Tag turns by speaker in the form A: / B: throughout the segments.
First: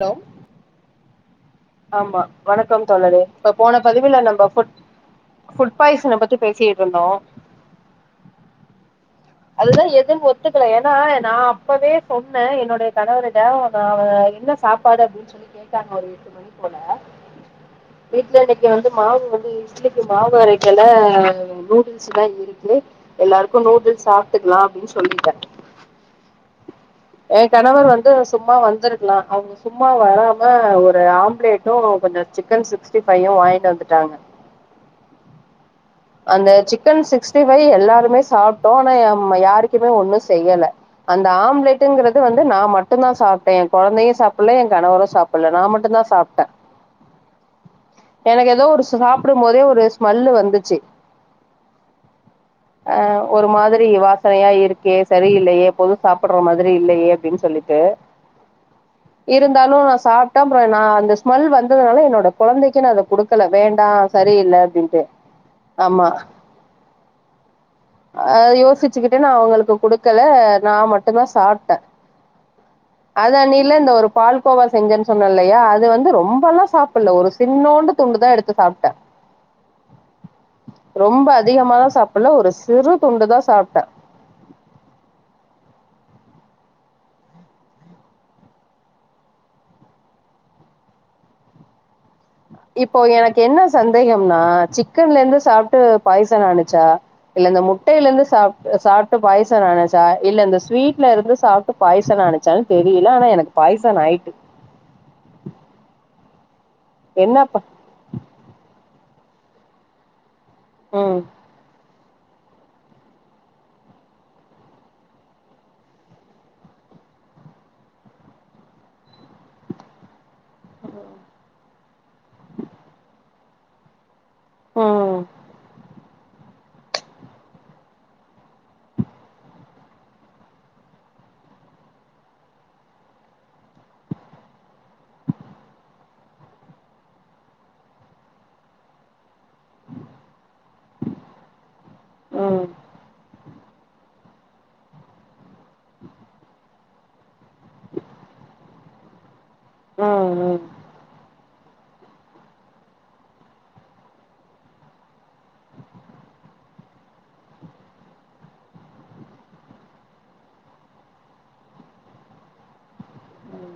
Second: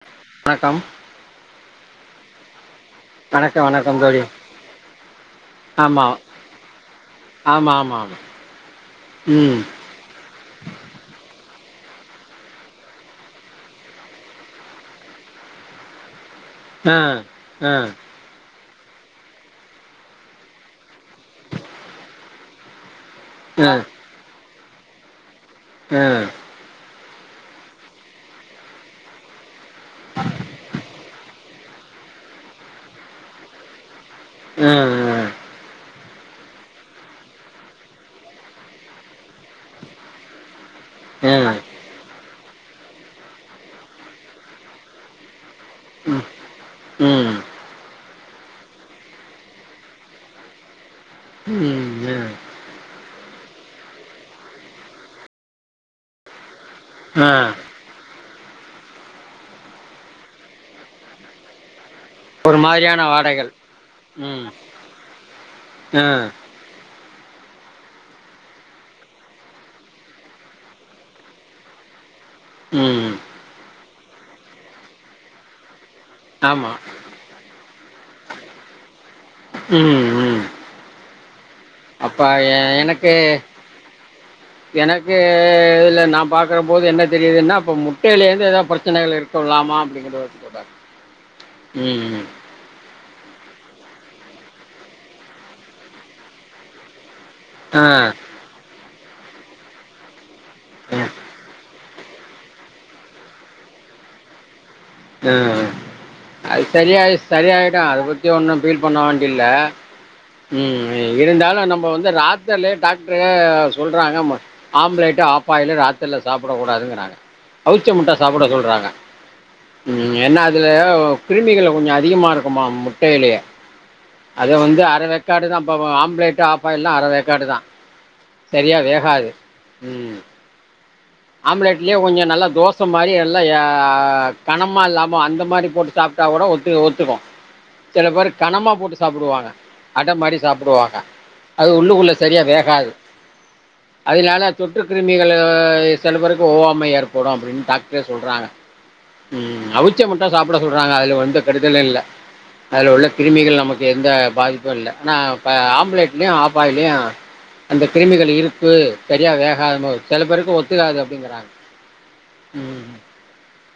A: Hello
B: வணக்கம்
A: ஆமா வணக்கம் சொன்னது இப்ப
B: வணக்கம்
A: போன
B: வணக்கம்
A: பதிவுல
B: தோழி
A: நம்ம ஃபுட்
B: ஆமா
A: பாய்சன பத்தி பேசிட்டு இருந்தோம்
B: ஆமா ஆமா ஆமா ம்
A: அதுதா எதுன்னு ஒத்துக்கல ஏன்னா நா அப்பவே சொன்னே என்னோட கணவரிட அவ என்ன சாப்பாடு அப்படின்னு சொல்லி கேட்டாங்க ஒரு எட்டு மணி
B: ஆஹ ஆஹ
A: இங்க வந்து மாவு வந்து இட்லிக்கு மாவு அரைக்கல நூடுல்ஸ் தா இருக்கு எல்லாருக்கும் நூடுல்ஸ் பாத்துக்கலாம் அப்படின்னு சொல்லிட்டேன்
B: ஹ
A: என் கணவர் வந்து சும்மா வந்திருக்கலாம் அவங்க சும்மா வராம ஒரு ஆம் பிளேட்டும் கொஞ்சம் சிக்கன் சிஸ்டீ ஃபைவ்யும் வாங்கிட்டு வந்துட்டாங்க
B: ஹா ஹ
A: அந்த சிக்கன் சிக்ஸ்டி ஃபைவ் எல்லாருமே சாப்பிட்டோம் ஆனா யாருக்குமே ஒண்ணும் செய்யல அந்த
B: ஆ ஆ
A: ஆம்லெடங்கிறது இது வந்து நா மட்டும் தா சாப்பிட்டேன் என் குழந்தையும் சாப்பிடல என் கணவரும் சாப்பிடல நா மட்டும் தா
B: ம்
A: சாப்பிட்டேன்
B: ம் ம் ம்
A: அஹ் ஒரு மாதிரி வாசனையா இருக்கே சரியில்லையே எப்போதும் சாப்பிடுற மாதிரி மாதிரி இல்லையே
B: ஆ
A: அப்படின்னு சொல்லிட்டு இருந்தாலும் நான் சாப்பிட்டேன் அப்புறம் நான் அந்த ஸ்மெல் வந்ததுனால என்னோட
B: ஒரு
A: குழந்தைக்கு நான் அதை
B: மாதிரியான
A: குடுக்கல
B: வாடைகள்
A: வேண்டாம்
B: ம்
A: சரியில்ல அப்படின்ட்டு
B: ஆ
A: ஆமா அஹ யோசிச்சுக்கிட்டே நான் அவங்களுக்கு கொடுக்கல நான் மட்டும்தான் சாப்பிட்டேன்
B: ம்
A: அதான் நீ இல்ல இந்த ஒரு பால்கோவா செஞ்சேன்னு சொன்னேன் இல்லையா அது இது வந்து
B: ஆமா
A: ரொம்பெல்லாம் சாப்பிடல ஒரு சின்னோண்டு துண்டுதான் எடுத்து சாப்பிட்டேன்
B: ம்ம்ம்ம்
A: ரொம்ப அதிகமாலா
B: அப்ப
A: சாப்பிடல ஒரு சிறு
B: எனக்கு
A: துண்டு தா சாப்ட்டே
B: எனக்கு நா பாக்குற போது என்ன தெரியுதுன்னா அப்ப முட்டையிலேருந்து ஏதோ பிரச்சனைகள் இருக்கலாமா அப்டினு தோணுது இப்ப ம்
A: இப்போ எனக்கு என்ன சந்தேகம்னா சிக்கன்ல இருந்து சாப்புட்டு பாய்சன் ஆனுச்சா இல்ல இந்த
B: ஆ
A: முட்டையில இருந்து சாப் சாப்ட் ட்டு பாய்சன் ஆனுச்சா இல்ல இந்த
B: ஆ
A: ஸ்வீட்ல இருந்து சாப் ட்டு பாய்சன் ஆனுச்சானு தெரியல ஆனா எனக்கு பாய்சன் ஆயிட்டு
B: ஆ அது சரியயி
A: என்னப்ப
B: சரியயிடு அத பத்தி ஒன்னு ஃபில் பண்ண வேண்டில்ல ம் இருந்தாலு நம்ம வந்து து ராத்திரிலயே டாக்டரு சொல்றாங்க மு ஆம்லெட் ஆஃப்பாயில் ராத்திரில சாப்பிட கூடாதுங்றாங்க அவிச்ச முட்ட சாப்ட சொல்றாங்க ம் ஏன்னா அதுல கிருமிகள் கொஞ்சோ அதிகமா இருக்குமா முட்டையிலயே அத வந்து அரை
A: ம்
B: வெக்காடு தா இப்ப ஆம்லெட் ட்டு ஆஃப்பாயில்ல அர வேக்காடுதா சரியா வேகாது, ம் ஆம்லெட்லயே கொஞ்சோ நல்லா தோசை மாரி எல்லா எ கணமா இல்லாம அந்த மாரி போட்டு சாப்ட்டா கூட ஒத்து ஒத்துக்கு சில பேரு கணமா போட்டு சாப்டுவாங்க அடை மாரி சாப்டுவாங்க அது உள்ளுக்குள்ள சரியா
A: ம்
B: வேகாது அதனால தொற்று கிருமிகள் அ சில பேருக்கு ஓவாம்மை ஏற்படும் அப்டின்னு டாக்டரே சொல்றாங்க ம் அவிச்ச முட்ட
A: ம்
B: சாப்புட
A: ம்
B: சொல்றாங்க அதுல வந்து கெடுதல் இல்ல அதுல உள்ள கிருமிகள் நமக்கு எந்த பாதிப்பு இல்ல ஆனா இப்ப ஆம்ப்லேட்மே ஆப்பாயிலியு அந்த கிருமிகள் இருப்பு சரியா வேகாத போது சில பேருக்கு ஒத் தீராது அப்டிங்குறாங்க உம் உம் ம்
A: ம்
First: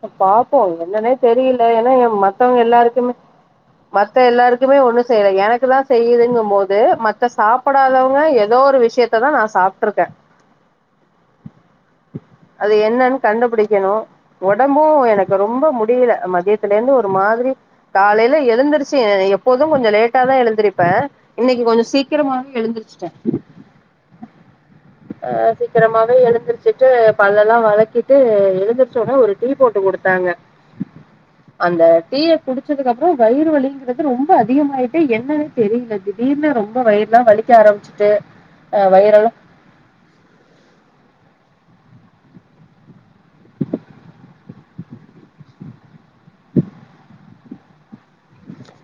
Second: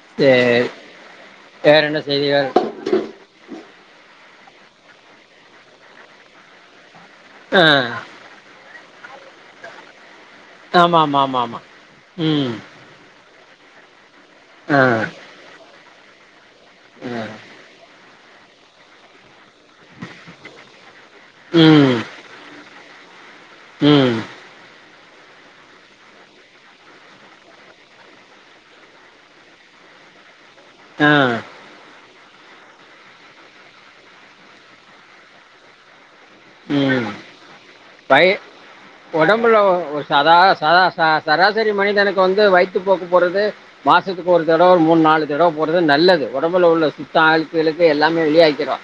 A: ப்ப பாத்தோ
B: சரி
A: என்னன்னே தெரியில
B: வேற
A: ஏன்னா
B: என்ன
A: இங்க
B: செய்திகள்
A: மத்தவ்ங்க எல்லாருக்குமே மத்த எல்லாரு குமே ஒன்னு செய்ல எனக்குலா செய்யுதுங்கமோது மத் ப்ப
B: ஆ
A: சாப்புடாதவ்ங்க எதோ ஒரு விஷ் விசியத்ததா நா சாப்ட்டுருக்கே
B: ஆமாம்மாம்மாம்மா உம்ம்
A: அது என்னன்னு கண்டுபிடிக்கணு ஒடம்பூ எனக்கு ரொம்ப முட் முடியில அ மதியத் அதுல இருந்து ஒரு
B: ஆ.
A: மாதிரி காலேல எழுந்துருச்சு ஏ எப் போதும் கொஞ்ச லேட்டா தா எழுந்திருப்ப இன்னைக்கு கொஞ்ச சீக்கிரமாவே எழுந்திருச்
B: உம்
A: ஆஹ் சீக்கிரமாவே எழுந்திருச்சுட்டு பல்லலா வெலகிட்டு எழுந்துர் எதோ ஒரு டீ போட்டு குடுத்தாங்க
B: ஆஹ்
A: அந்த டீய குடிச்சதுக்கப்றோ வயிறு வலிங்கிறது ரொம்ப அதிகமாய்ட்டு என்னனே தெரில இது
B: உம் பையி
A: ஆ வயிறெல்லா
B: ஒடம்புல ஓ ஒரு சாதா சாதா சா சரா சரி மனிதனுக்கு வந்து வய்த்து போக்கு போறது மாசத்துக்கு ஒரு தடோ மூண் நாலு தடவ போறது நல்லது ஒடம்புல உள்ள சித்த ஆழ்கிழுக்கு எல்லாமே வெளியாக்கிறு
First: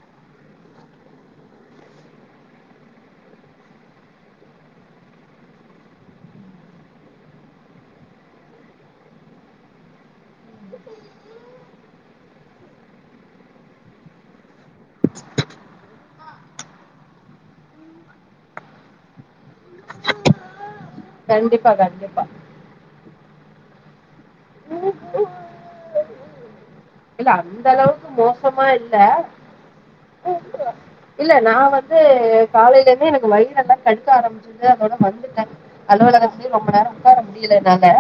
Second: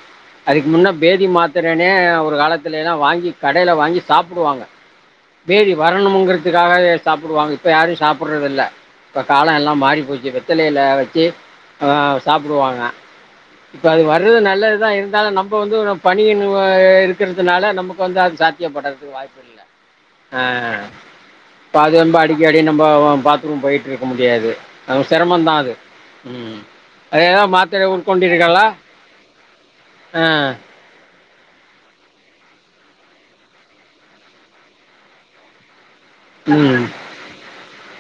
B: அதுக்கு முன்ன பேதி மாத்துரனே ஒ ங்க காலத்துலேல வாங்கி கடேல வாங்கி சாப்டுவாங்க பேதி வரணும்ங்கிறதுகாகவே சாப்புடுவாங்க இப்ப யாரியு சாப்புடுறதுல்ல இப்ப காலோ எல்லா மாறி போச்சு வெத்தலேல வச்சு ஆஹ் சாப்டுவாங்க இப்போ அது வர்ரு நல்லதுதா இருந்தாலு நம்போ வந்து ஒரு நா பனியென்னுவாயேல் கிற்துனால நமுக்கு வந்து அது சாத்தியப்படற்துக்கு வாய்ப்பு இல்ல ஆஹ்
A: கண்டிப்பா
B: பாதி ஒம்ப
A: கண்டிப்பா
B: அடிக்கடி நம்போ ஒ பாத்ரூம் போய் பும் முடியாது அது செரமொந்தா அது உம்அது
A: இல்ல
B: எதோ
A: அந்த
B: மாத்திர
A: அளவுக்கு
B: உட்கொண்டீர்களா
A: மோசமா இல்ல
B: ஆஹ்
A: காலேல இருந்து எனக்கு வயிர் எல்லா கடுக்க ஆரமிச்சிர்து அதோட வந்துட்ட அலுவலகத்லியு ரொம்ப
B: ம்
A: நேரோ உக்கார முடியல என்னால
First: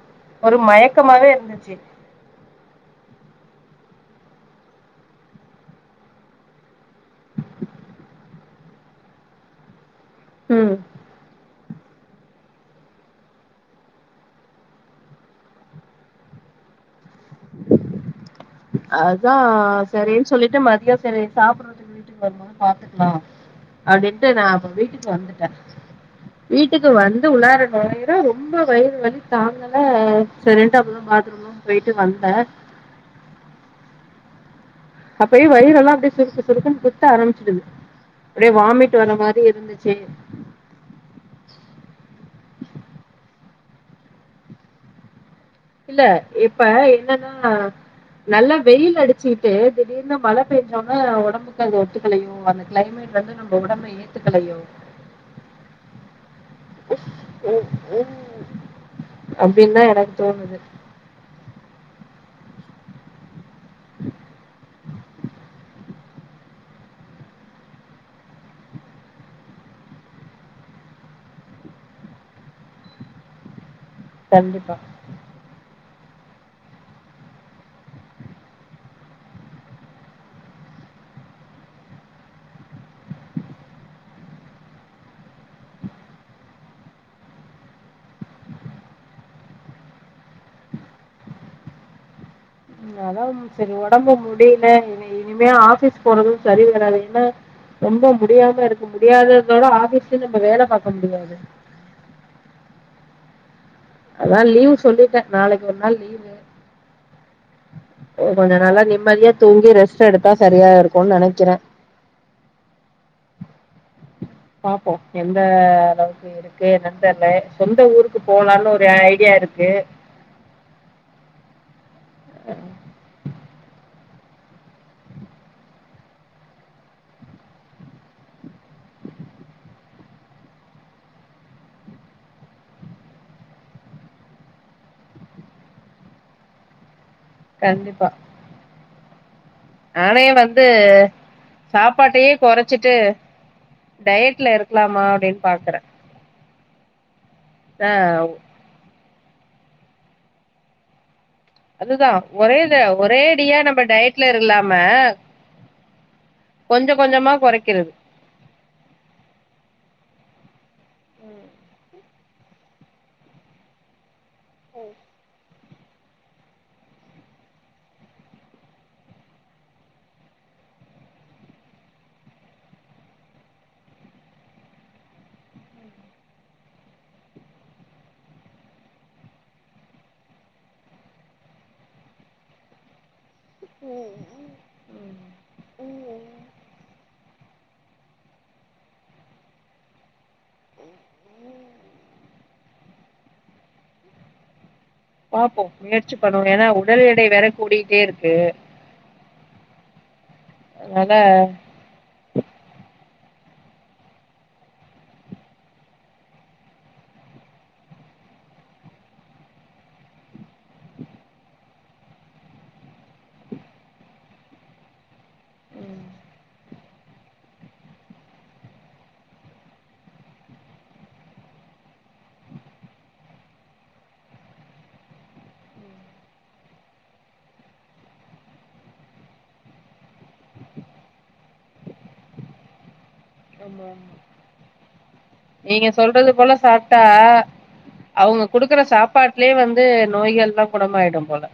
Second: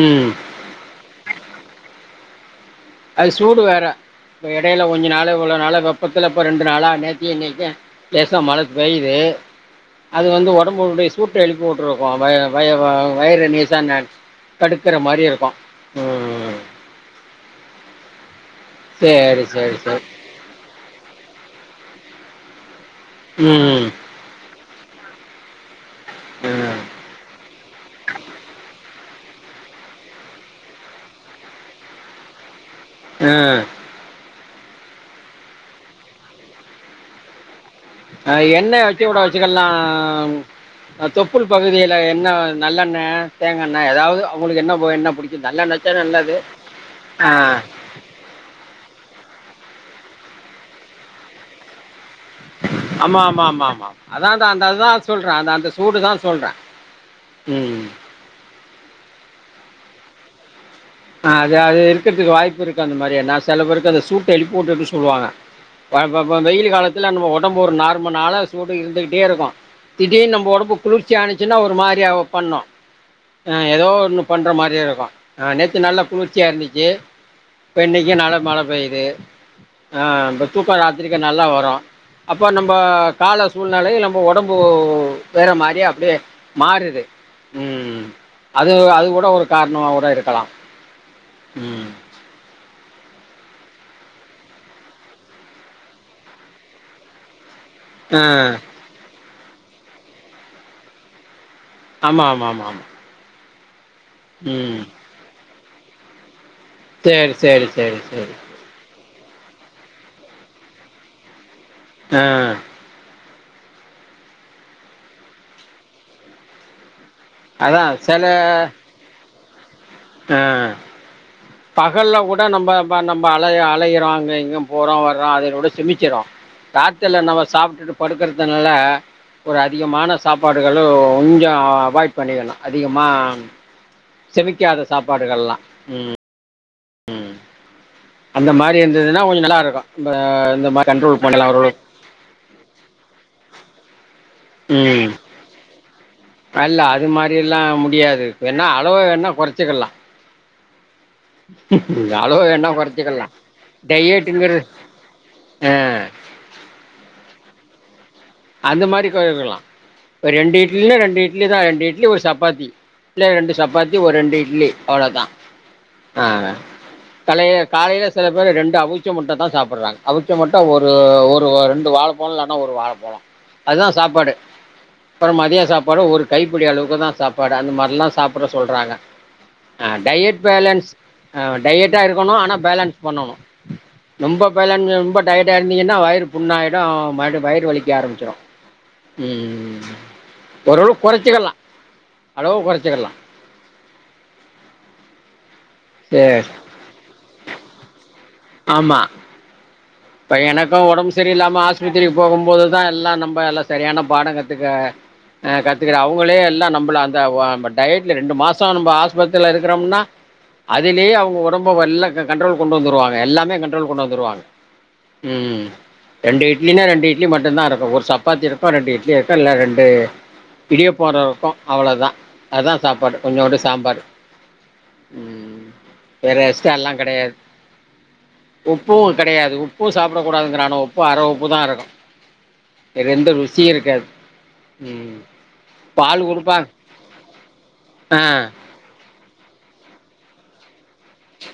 B: ம்
A: ஒரு மயக்கமாவே இருந்துச்சு
B: அது சூடு வேற எடேல கொஞ்சு நாளு இவுள நாளா வெப்பத்துல இப்போ ரெண்டு நாளா நேத்தி இன்னைக்கு லேசா மழ பெய்து அது வந்து
A: ம்
B: ஒடம்புடைய சூட்ட இழு மூட்ரூகோ வய வய வ வயுறு மீசானர் தடுக்கிற மாரி இருக்கு உம்
A: அதா
B: சேரி சேரி
A: சரின் சொல்லிட்டு மதிய சரி சாப்புட்ற [unintelligible] வீட்டுக்கு வருமோது பாத்துட் நா
B: ம்
A: அப்டின்ட்டு நா அப்போ வீ ச் வந்துட்ட
B: ம்
A: வீட்டுக்கு வந்து உள்ளார நொழையிர ரொம்ப வயிறு வல் ம் தாங்கல செரின்ட்டு அப்புறமா பாத்துரூம்லா போயிட் ட்டு வந்த
B: அஹ்
A: அப்பயே வயிறெல்லா அப்டியே சுருக்கு சுருக்குன் குத்த ஆரமிச்சிது
B: ஆஹ் எண்ண வக்கே கூடோ வச்சுக்கல்லாம் அ தொப்புல் பகுதில எண்ண நல்லெண்ண தேங்கண்ண எதாவுது அவுங்களுக்கு என்ன எண்ண புடிக்
A: இல்ல இப்ப என்னனா
B: ஆ
A: நல்லா வெயில் அடிச்சிட்டு திடீர்னு மழ பெஞ்சோன்ன ஒடம்புக்கு அது ஒத்துக்கலையோ அந்த கிளைமேட்
B: ஆமா
A: வந்து
B: ஆமா
A: நம்ம
B: ஆமா ஆமா
A: ஒடம்ப
B: அதான்தா
A: ஏத்துக்கலையோ
B: அந்த அதுதா சொல்ற அந்த அந்த சூடுதா சொல்ற உம்
A: அப்டின் தா எனக்கு தோணுது
B: ஆஹ் அது அது இருக்கற்துக்கு வாய்ப்பு இருக்கு அந்த மாரி என்னாஸ் செல பேருக்கு அந்த சூட்டு எழுப்பி உட்டு அப்டி சொல்வாங்க பா பபோ வெயில் காலத்தில நம்ம ஒடம்பு ஒரு நார்மு நாள சூடு இருந்துகிட்டே இருக்கு திடீர்னு நம்பு ஒடம்பு குளிர்ச்சி ஆணுச்சின்னா ஒரு மாரியாவோ பண்ணு அஹ் எதோ ஒன்னு பண்ற
A: கண்டிப்பா
B: மாரியே இருக்கு அஹ் நெக் து நல்லா குளிர்ச்சியா இருந்துச்சு இப்ப இன்னைக்கு நாள மழ பெய்து ஆஹ் இப்ப தூக்கோ ராத்திரிக நல்லா வரு அப்போ நம்போ கால சூழ்நலை நம்பு ஒடம்பு வேற மாரியே அப்டியே மாறுது உம் அது அது கூட ஒரு கார்ணோ கூட இருக்கலா உம்
A: ம் அதாம் செரி ஒடம்பு முடிலன் இனிமே ஆபீஸ் போறது சரி வராது இன்னா ரொம்போ
B: ஆ
A: முடியாம இருக்கு முடியாது இதோட ஆபிஸ்லிந்து நம்ப வேல பாக்க முடியாது
B: ஆமா ஆமா ஆமா ஆமா
A: அதா லீவு
B: ம்
A: சொல்லிட்ட நாளைக் கு ஒர் நாள் லீவு
B: சேரி சேரிச்
A: ஓ கொஞ்ச நல்லா நிம்மதியா தூங்கி ரெஸ்ட் எடுத்தா சரியா இருக்குன் நெனைக்கிற
B: ஆஹ்
A: பாப்போ எந்த அளவுக்கு இருக்கு என்னன் தெர்ல
B: அதா
A: சொந்த ஊருக்கு போலான்னு ஒரு ஐடியா இருக் கு
B: ஆஹ் பகல்ல கூட நம்ப பா நம்பா அழயி அழையிறோ எங்யு போறோ வர்றோ அத உட செமிக்கிறோ ராத்திர்ல நம்ம சாப்ட்டுட்டு படுக்கற்தனால ஒரு அதிகமான சாப்பாடுகளு கொஞ்சோ அவாய்ட் பண்ணிரணு அதிகமா செமிக்காத சாப்பாடுகள்லா உம் உம்
A: கண்டிப்பா
B: அந்த மாரி இருந்துதுனா கொஞ்சு நல்லா இருக்கும் இந்த
A: நானே வந்து
B: இந்த மாதிரி கண்ட்ரோல் பண்ணலாம் ஒரு
A: சாப்பாட்டையே கொறச்சிட்டு டயட்ல இருக்கலாமா
B: ம்
A: அப்டின் பாக்கறேன்
B: அல்ல அது மா ரிலாம் முடியாது வேணா அளவ வேன கொறச்சிக்கலா
A: அதுதா ஒரே
B: வேணா
A: இத
B: குறைச்சிக்கலாம்
A: ஒரேடியா நம்ம டயட்ல
B: டயட்டுங்கிறது
A: இல்லாம
B: ஆ,
A: கொஞ்ச கொஞ்சமா கொறைக்கிறது
B: அந்த மாரி கொறைக்கலா ஒரு ரெண்டிட் இட்லி ரெண்டு இட்லிதா ரெண்டு இட்லி ஒரு சப்பாத்தி இல்ல ரெண்டு சப்பாத்தி ஒரு ரெண்டு இட் இட்லி அவ்ளோதா ஆ கலைய காலையில சில பேரு ரெண்டு அவுச்ச முட்டதா சாப்புட்றாங்க அவுச்ச முட்ட ஒரு ஒரு ரெண்டு வாழப்பழம் இல்லனா ஒரு வாழப்பழம் அதுதா சாப்பாடே அப்புற மதிய சாப்பாடு ஒரு கைப்பிடி அளவுக்குதா சாப்பாடு அந்த மாரில்லா சாப்புட சொல்றாங்க ஆ டயட் பேலன்ஸ் ஆ டயட்டா இருக்கணும் ஆனா பேலன்ஸ் பண்ணணும் ரொம்ப பேலன்ஸு ரொம்ப டயட்டா இருந்தீங்கன்னா வயிறு புண்ணா ஆயிடும் மறுபடி வயிறு வலி க்க ஆரம்பிச்சிரு உம் உம் உம் ஒரளவுக் கொறச்சிக்கலா அளவு கொறச்சிக்கலா
A: பாப்போ முயற்சி
B: சேர்
A: பண்ணுவோ ஏன்னா உடல் எடை வேற கூடிட்டே இருக்
B: ஆமா இப்ப எனக்கும் ஒடம்பு
A: அதனால
B: சரியில்லாம ஆஸ்பத்திரிக்கு போகும் போதுதா எல்லா நம்ப எல்லா சரியான பாட கத்துக்க ஆ கத்துக்கற அவுங்களே எல்லா நம்பள அந்த ஓ டயட்ல ரெண்டு மாசம் நம்ப ஆஸ்பத்திரில இருக்கிறோம்னா அதுலேயே அவுங்க ஒடம்ப எல்லா கண்ட்ரோல்க்கு கொண்டு வந்துருவாங்க எல்லாமே கண்ட்ரோல்க்கு கொண்டு வந்துருவாங்க உம் ரெண்டு இட் இட்லினா ரெண்டு இட்லி மட்டுந்தா இருக்கு ஒரு சப்பாத்தி இருக்கும் ரெண்டு இட்லி இருக்கும் இல்ல ரெண்டு இடியாப்போற இருக்கும் அவ்ளோதா அதா சாப்பாடு கொஞ்சோண்டு சாம்பார் உம் வேற எக்ஸ்ட்டாலா கெடையாது உப்பும் கெடையாது உப் பும் சாப்டக் கூடாதுனுங்கிறானுவோ உப்பு அர உப்புதா இருக்கும் இது ரெண்டு வி
A: ஆமா ஆமா நீங்க
B: பால்
A: சொல்றது போல
B: குடுப்பாங்க
A: சாப்ட்டா
B: ஆ
A: அவுங்க குடுக்குற சாப்பாட்லயே வந்து நோய்கள்லா குணமாயிடும் போல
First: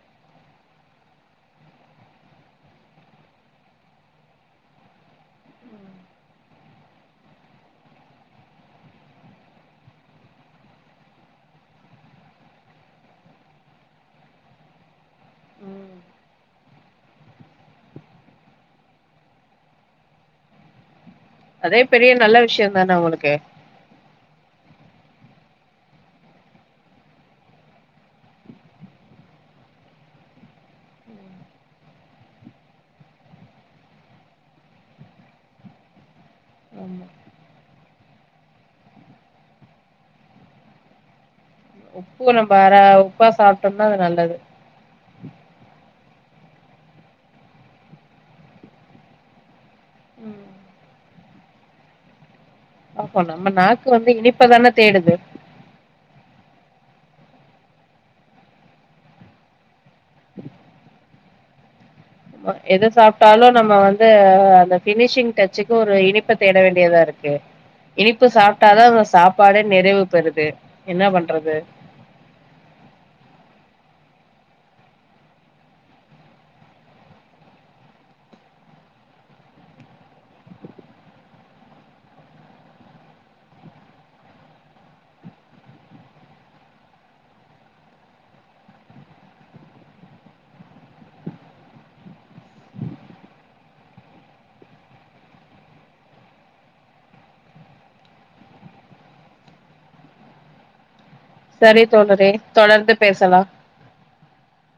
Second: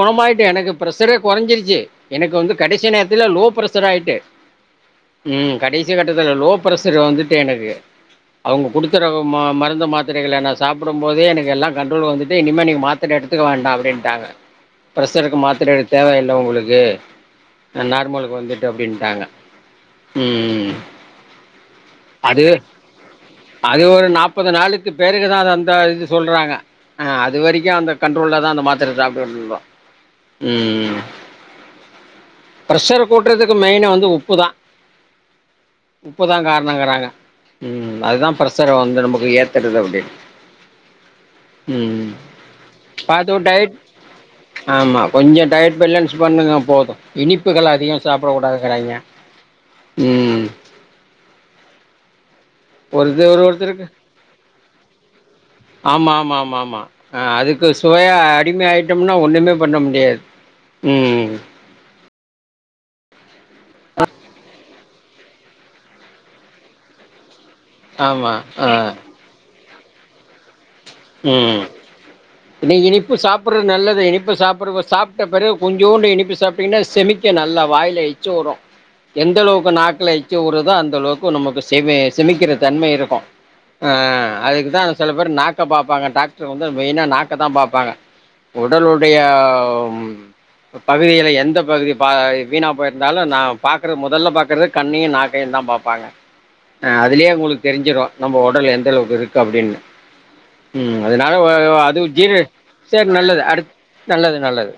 B: கொணமாயிட்டு எனக்கு பிரஷரே கொறஞ்சிடுச்சு எனக்கு வந்து கடைசி நேரத்தில் லோ பிரஷர் ஆயிட்டு ம் கடைசி கட்டத்துல லோ பிரஷர் வந்துட்டு எனக்கு அவுங்க குடுக்கற ம மருந்து மாத்திரைகள நா சாப்புடும் போதே எனக்கு எல்லாம் கண்ட்ரோல் வந்துட்டு இனிமே நீங்க மாத்திரை எடுத் துக்க வேண்டா அப்டின்ட்டாங்க பிரஷருக்கு மாத்திர எடுத்
A: ம்
B: தேவ இல்ல உங்களுக்கு ஆ நார்மலுக்கு வந்துட்டு அப்டின்ட்டாங்க உம் உம்
A: அதே பெரிய நல்ல
B: அது
A: விஷயம் தானே உங்களுக்கு
B: அது ஒரு நாப்பது நாளு பேருக்குதா அத அந்த இது சொல்றாங்க அதுவரைக்கு அந்த கண்ட்ரோல்லதா அந்த மாத்திர சாப்டுட்டு இருந்தோம் உம் உம் பிரஷர கூட்றதுக்கு மெய்னா வந்து உப்புதா உப்புதா
A: ஆமா
B: காரணங்கறாங்க உம் அதுதா பிரஷர வந்து நமக்கு ஏத்தறது அப்டின்னு
A: உப்பு நம்ப அர உப்பா
B: பார்த்தோ டயட்
A: சாப்ட்டோம்னா அது நல்லது
B: ஆமா கொஞ்ச டயட் பேலன்ஸ் பண்ணுங்க போதும் இனிப்புகள் அதிகம் சாப்புடக் கூடாதுங்கறாய்ங்க உம்
A: அப்போ
B: இது ஒரு
A: நம்ம நாக்கு
B: ஒருத்தருக்கு
A: வந்து இனிப்பதான தேடுது
B: ஆமா அதுக்கு சுவையா அடிமை ஆயிட்டோம்னா ஒண்ணுமே பண்ண முடியாது உம்
A: ம எத சாப்ட்டாலு நம்ம வந்து அந்த ஃபினிஷிங் டச்சுக்கு ஒரு இனிப்ப தேட வேண்டியதா இருக்கு இனிப்பு
B: ஆமாம் ஆ
A: சாப்ட்டாதா அவ்ங்க சாப்பாடே நிறைவு பெறுது என்ன பண்றது
B: ம் நீ இனிப்பு சாப்புட்றத் நல்லது இனிப் ப்போ சாப்புடும்போ சாப்ட்ட பிறகு கொஞ்சோண்டு இனிப்பு சாப்ட்டீங்கன்னா செமிக்கு நல்லா வாயில எச்சு உரும் எந்தளவுக்கு நாக்குல எச்ச ஊறுதோ அந்த அளவுக்கு நமக்கு செமி செமிக்கிற தன்மை இருக்கும் அ அதுக்குதா சில பேர் நாக் ட்ட பாப்பாங்க டாக்ட்ரு வந்து மெயினா நாக்க தா பாப்பாங்க உடலுடைய ம் பகுதியில எந்த பகுதி பா வீணா போயிருந்தாலும் நா பாக்குற மொதல்ல பாக்குறது கண்ணியு நாக்கையு தா பாப்பாங்க அ அதுலே உங்குளுக்கு தெரிஞ்சிரு நம்ப உடல் எந்த அளவுக்கு இருக்கு அப்புடின்னு ம் அதனால [unintelligible]
A: சரி
B: அது
A: தோழரே
B: ஜீனு
A: தொடர்ந்து
B: சேர் நல்லது
A: பேசலா
B: அடுத் நல்லது நல்லது